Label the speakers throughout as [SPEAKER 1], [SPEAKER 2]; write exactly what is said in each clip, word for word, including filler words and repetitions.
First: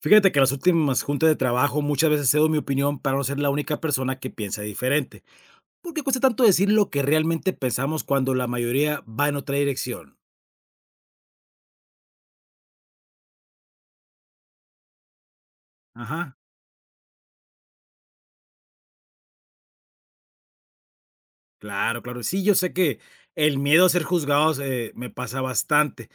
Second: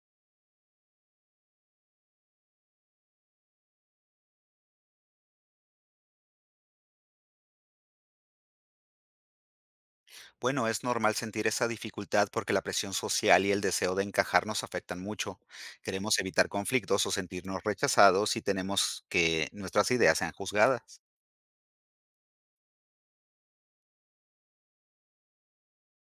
[SPEAKER 1] Fíjate que en las últimas juntas de trabajo muchas veces cedo mi opinión para no ser la única persona que piensa diferente. ¿Por qué cuesta tanto decir lo que realmente pensamos cuando la mayoría va en otra dirección?
[SPEAKER 2] Bueno, es normal sentir esa dificultad porque la presión social y el deseo de encajar nos afectan mucho. Queremos
[SPEAKER 1] Ajá,
[SPEAKER 2] evitar conflictos o sentirnos rechazados y tenemos que nuestras ideas sean juzgadas.
[SPEAKER 1] claro, claro. Sí, yo sé que el miedo a ser juzgados eh, me pasa bastante.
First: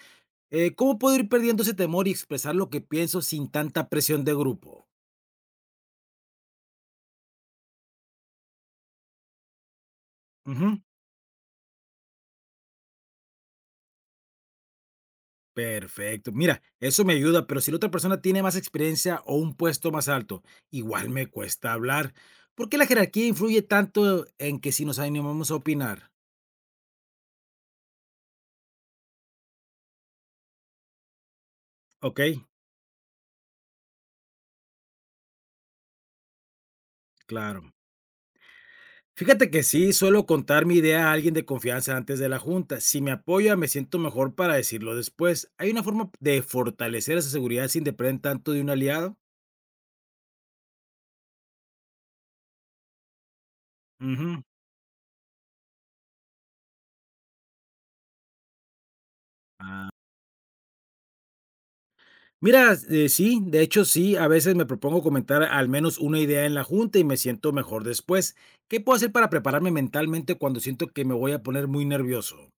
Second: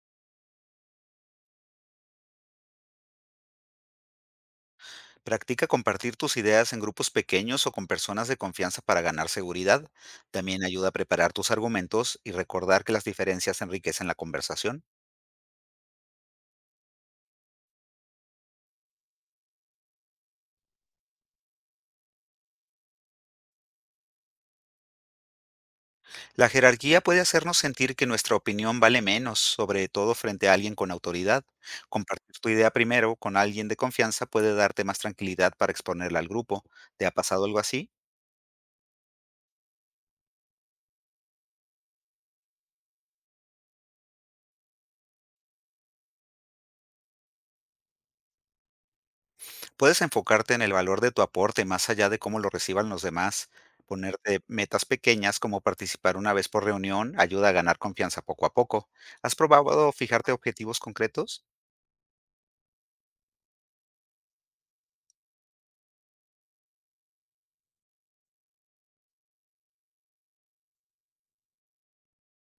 [SPEAKER 1] Eh, ¿cómo puedo ir perdiendo ese temor y expresar lo que pienso sin tanta presión de grupo?
[SPEAKER 2] Practica compartir tus ideas en grupos pequeños o con personas de confianza para ganar seguridad. También
[SPEAKER 1] Ujú.
[SPEAKER 2] ayuda a preparar tus argumentos y recordar que las diferencias enriquecen la conversación.
[SPEAKER 1] Perfecto. Mira, eso me ayuda, pero si la otra persona tiene más experiencia o un puesto más alto, igual me cuesta hablar. ¿Por qué la jerarquía influye tanto en que si nos animamos a opinar?
[SPEAKER 2] La jerarquía puede hacernos sentir que nuestra opinión vale menos, sobre todo frente a alguien con autoridad.
[SPEAKER 1] Ok,
[SPEAKER 2] Compartir tu idea primero con alguien de confianza puede darte más tranquilidad para exponerla al grupo. ¿Te ha pasado algo
[SPEAKER 1] claro.
[SPEAKER 2] así?
[SPEAKER 1] Fíjate que sí, suelo contar mi idea a alguien de confianza antes de la junta. Si me apoya, me siento mejor para decirlo después. ¿Hay una forma de fortalecer esa seguridad sin depender tanto de un aliado?
[SPEAKER 2] Puedes enfocarte en el valor de tu aporte más allá de cómo lo reciban los demás.
[SPEAKER 1] Ujú.
[SPEAKER 2] Ponerte metas pequeñas como participar una vez por reunión ayuda a ganar confianza poco a poco. ¿Has probado fijarte objetivos concretos?
[SPEAKER 1] Mira, eh, sí, de hecho sí, a veces me propongo comentar al menos una idea en la junta y me siento mejor después. ¿Qué puedo hacer para prepararme mentalmente cuando siento que me voy a poner muy nervioso?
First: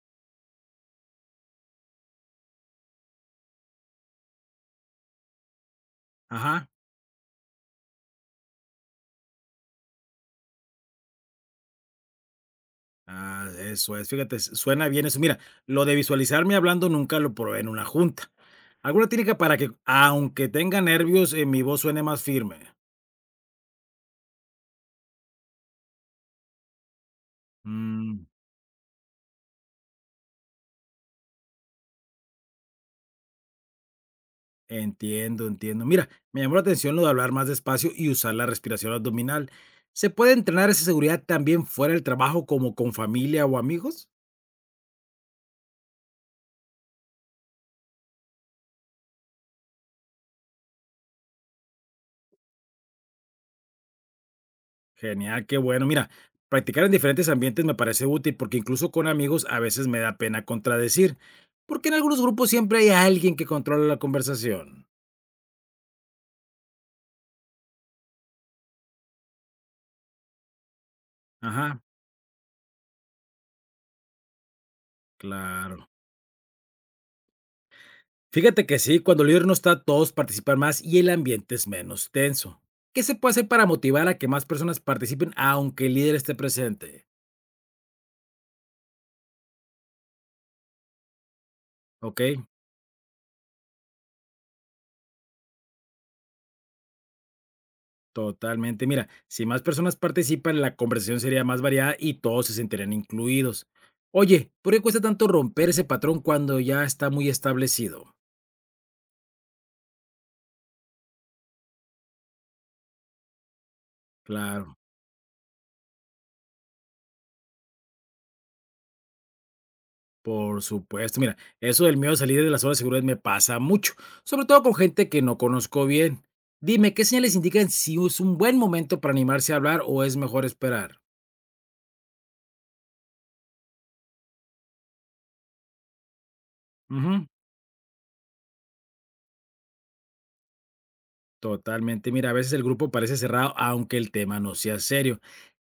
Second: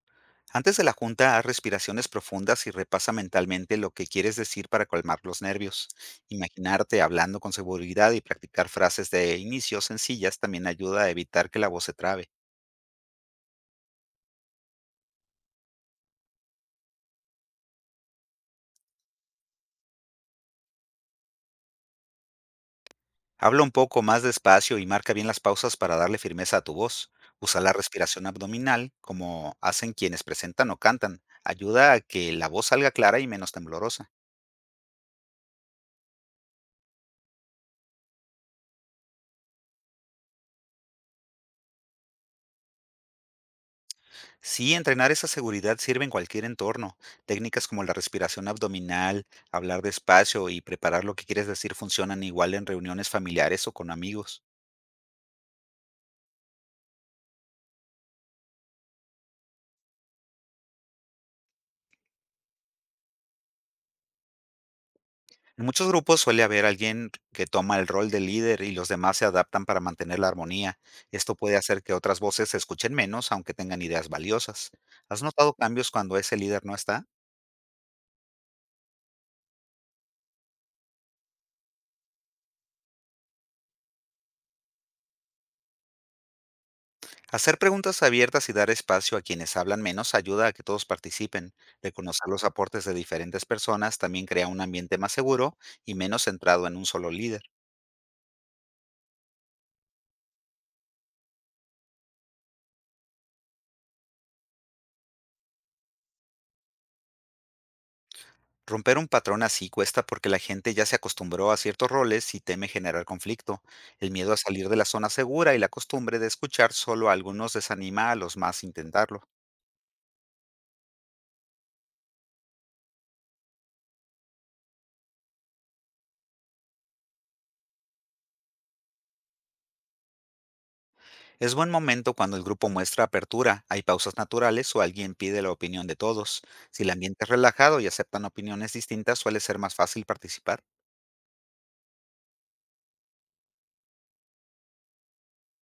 [SPEAKER 2] Antes de la junta, haz respiraciones profundas y repasa mentalmente lo que quieres decir para calmar los nervios.
[SPEAKER 1] Ajá,
[SPEAKER 2] Imaginarte hablando con seguridad y practicar frases de inicio sencillas también ayuda a evitar que la voz se trabe.
[SPEAKER 1] ah, eso es, fíjate, s- suena bien eso. Mira, lo de visualizarme hablando nunca lo probé en una junta. ¿Alguna técnica para que, aunque tenga nervios, eh, mi voz suene más firme?
[SPEAKER 2] Habla un poco más despacio y marca bien las pausas para darle firmeza a tu voz. Usa la
[SPEAKER 1] Mm.
[SPEAKER 2] respiración abdominal, como hacen quienes presentan o cantan. Ayuda a que la voz salga clara y menos temblorosa.
[SPEAKER 1] Entiendo, entiendo. Mira, me llamó la atención lo de hablar más despacio y usar la respiración abdominal. ¿Se puede entrenar esa seguridad también fuera del trabajo, como con familia o amigos?
[SPEAKER 2] Sí, entrenar esa seguridad sirve en cualquier entorno. Técnicas como la respiración abdominal, hablar despacio y preparar lo que quieres decir funcionan igual en reuniones familiares o con amigos.
[SPEAKER 1] Genial, qué bueno. Mira, practicar en diferentes ambientes me parece útil porque incluso con amigos a veces me da pena contradecir, porque en algunos grupos siempre hay alguien que controla la conversación.
[SPEAKER 2] En muchos grupos suele haber alguien que toma el rol de líder y los demás se adaptan para mantener la armonía. Esto puede
[SPEAKER 1] Ajá,
[SPEAKER 2] hacer que otras voces se escuchen menos, aunque tengan ideas valiosas. ¿Has notado
[SPEAKER 1] claro.
[SPEAKER 2] cambios cuando ese líder no está?
[SPEAKER 1] Fíjate que sí, cuando el líder no está, todos participan más y el ambiente es menos tenso. ¿Qué se puede hacer para motivar a que más personas participen aunque el líder esté presente?
[SPEAKER 2] Hacer preguntas abiertas y dar espacio a quienes hablan menos ayuda a que todos participen.
[SPEAKER 1] Ok,
[SPEAKER 2] Reconocer los aportes de diferentes personas también crea un ambiente más seguro y menos centrado en un solo líder.
[SPEAKER 1] totalmente. Mira, si más personas participan, la conversación sería más variada y todos se sentirían incluidos. Oye, ¿por qué cuesta tanto romper ese patrón cuando ya está muy establecido?
[SPEAKER 2] Romper un patrón así cuesta porque la gente ya se acostumbró a ciertos roles y teme generar conflicto. El miedo a salir
[SPEAKER 1] Claro.
[SPEAKER 2] de la zona segura y la costumbre de escuchar solo a algunos desanima a los más a intentarlo.
[SPEAKER 1] Por supuesto, mira, eso del miedo a salir de la zona de seguridad me pasa mucho, sobre todo con gente que no conozco bien. Dime, ¿qué señales indican si es un buen momento para animarse a hablar o es mejor esperar?
[SPEAKER 2] Es buen momento cuando el grupo muestra apertura, hay pausas naturales o alguien pide la opinión de todos. Si el ambiente
[SPEAKER 1] Ujú,
[SPEAKER 2] es relajado y aceptan opiniones distintas, suele ser más fácil participar.
[SPEAKER 1] totalmente, mira, a veces el grupo parece cerrado aunque el tema no sea serio.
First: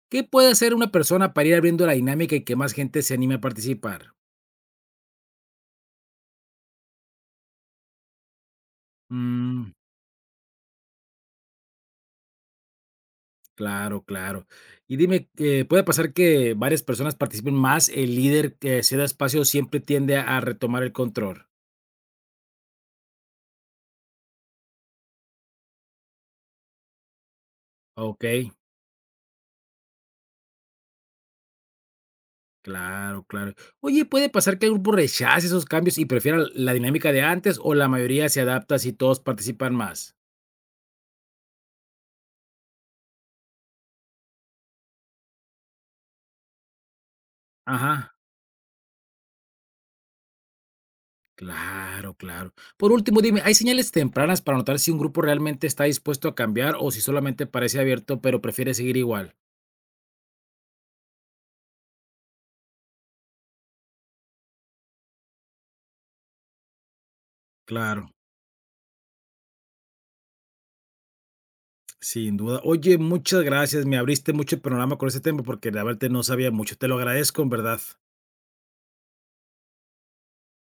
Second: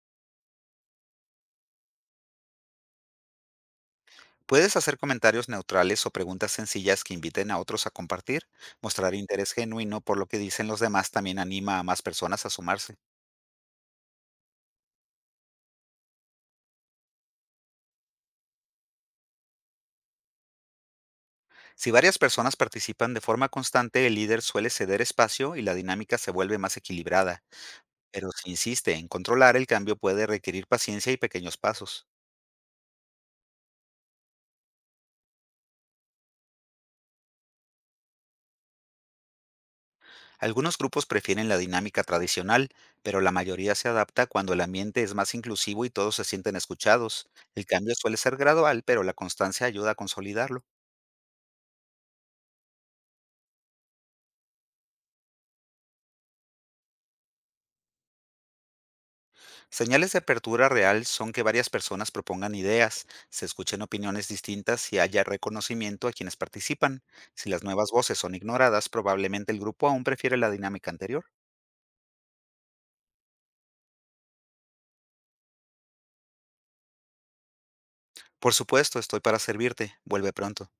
[SPEAKER 1] ¿Qué puede hacer una persona para ir abriendo la dinámica y que más gente se anime a participar?
[SPEAKER 2] Puedes hacer comentarios neutrales o preguntas sencillas que inviten a otros a compartir. Mostrar interés
[SPEAKER 1] Mm,
[SPEAKER 2] genuino por lo que dicen los demás también anima a más personas a sumarse.
[SPEAKER 1] claro, claro. Y dime, eh, ¿puede pasar que varias personas participen más? El líder que ceda espacio siempre tiende a retomar el control.
[SPEAKER 2] Si varias personas participan de forma constante, el líder suele ceder espacio y la dinámica se vuelve más equilibrada. Pero si
[SPEAKER 1] Ok.
[SPEAKER 2] insiste en controlar, el cambio puede requerir paciencia y pequeños pasos.
[SPEAKER 1] Claro, claro. Oye, ¿puede pasar que el grupo rechace esos cambios y prefiera la dinámica de antes o la mayoría se adapta si todos participan más?
[SPEAKER 2] Algunos grupos prefieren la dinámica tradicional, pero la mayoría se adapta cuando el ambiente es más inclusivo y todos se sienten escuchados. El cambio
[SPEAKER 1] Ajá,
[SPEAKER 2] suele ser gradual, pero la constancia ayuda a consolidarlo.
[SPEAKER 1] claro, claro. Por último, dime, ¿hay señales tempranas para notar si un grupo realmente está dispuesto a cambiar o si solamente parece abierto pero prefiere seguir igual?
[SPEAKER 2] Señales de apertura real son que varias personas propongan ideas, se escuchen opiniones distintas y haya reconocimiento a quienes participan. Si las nuevas
[SPEAKER 1] Claro,
[SPEAKER 2] voces son ignoradas, probablemente el grupo aún prefiere la dinámica anterior.
[SPEAKER 1] sin duda. Oye, muchas gracias. Me abriste mucho el panorama con este tema porque la verdad no sabía mucho. Te lo agradezco, en verdad.
[SPEAKER 2] Por supuesto, estoy para servirte. Vuelve pronto.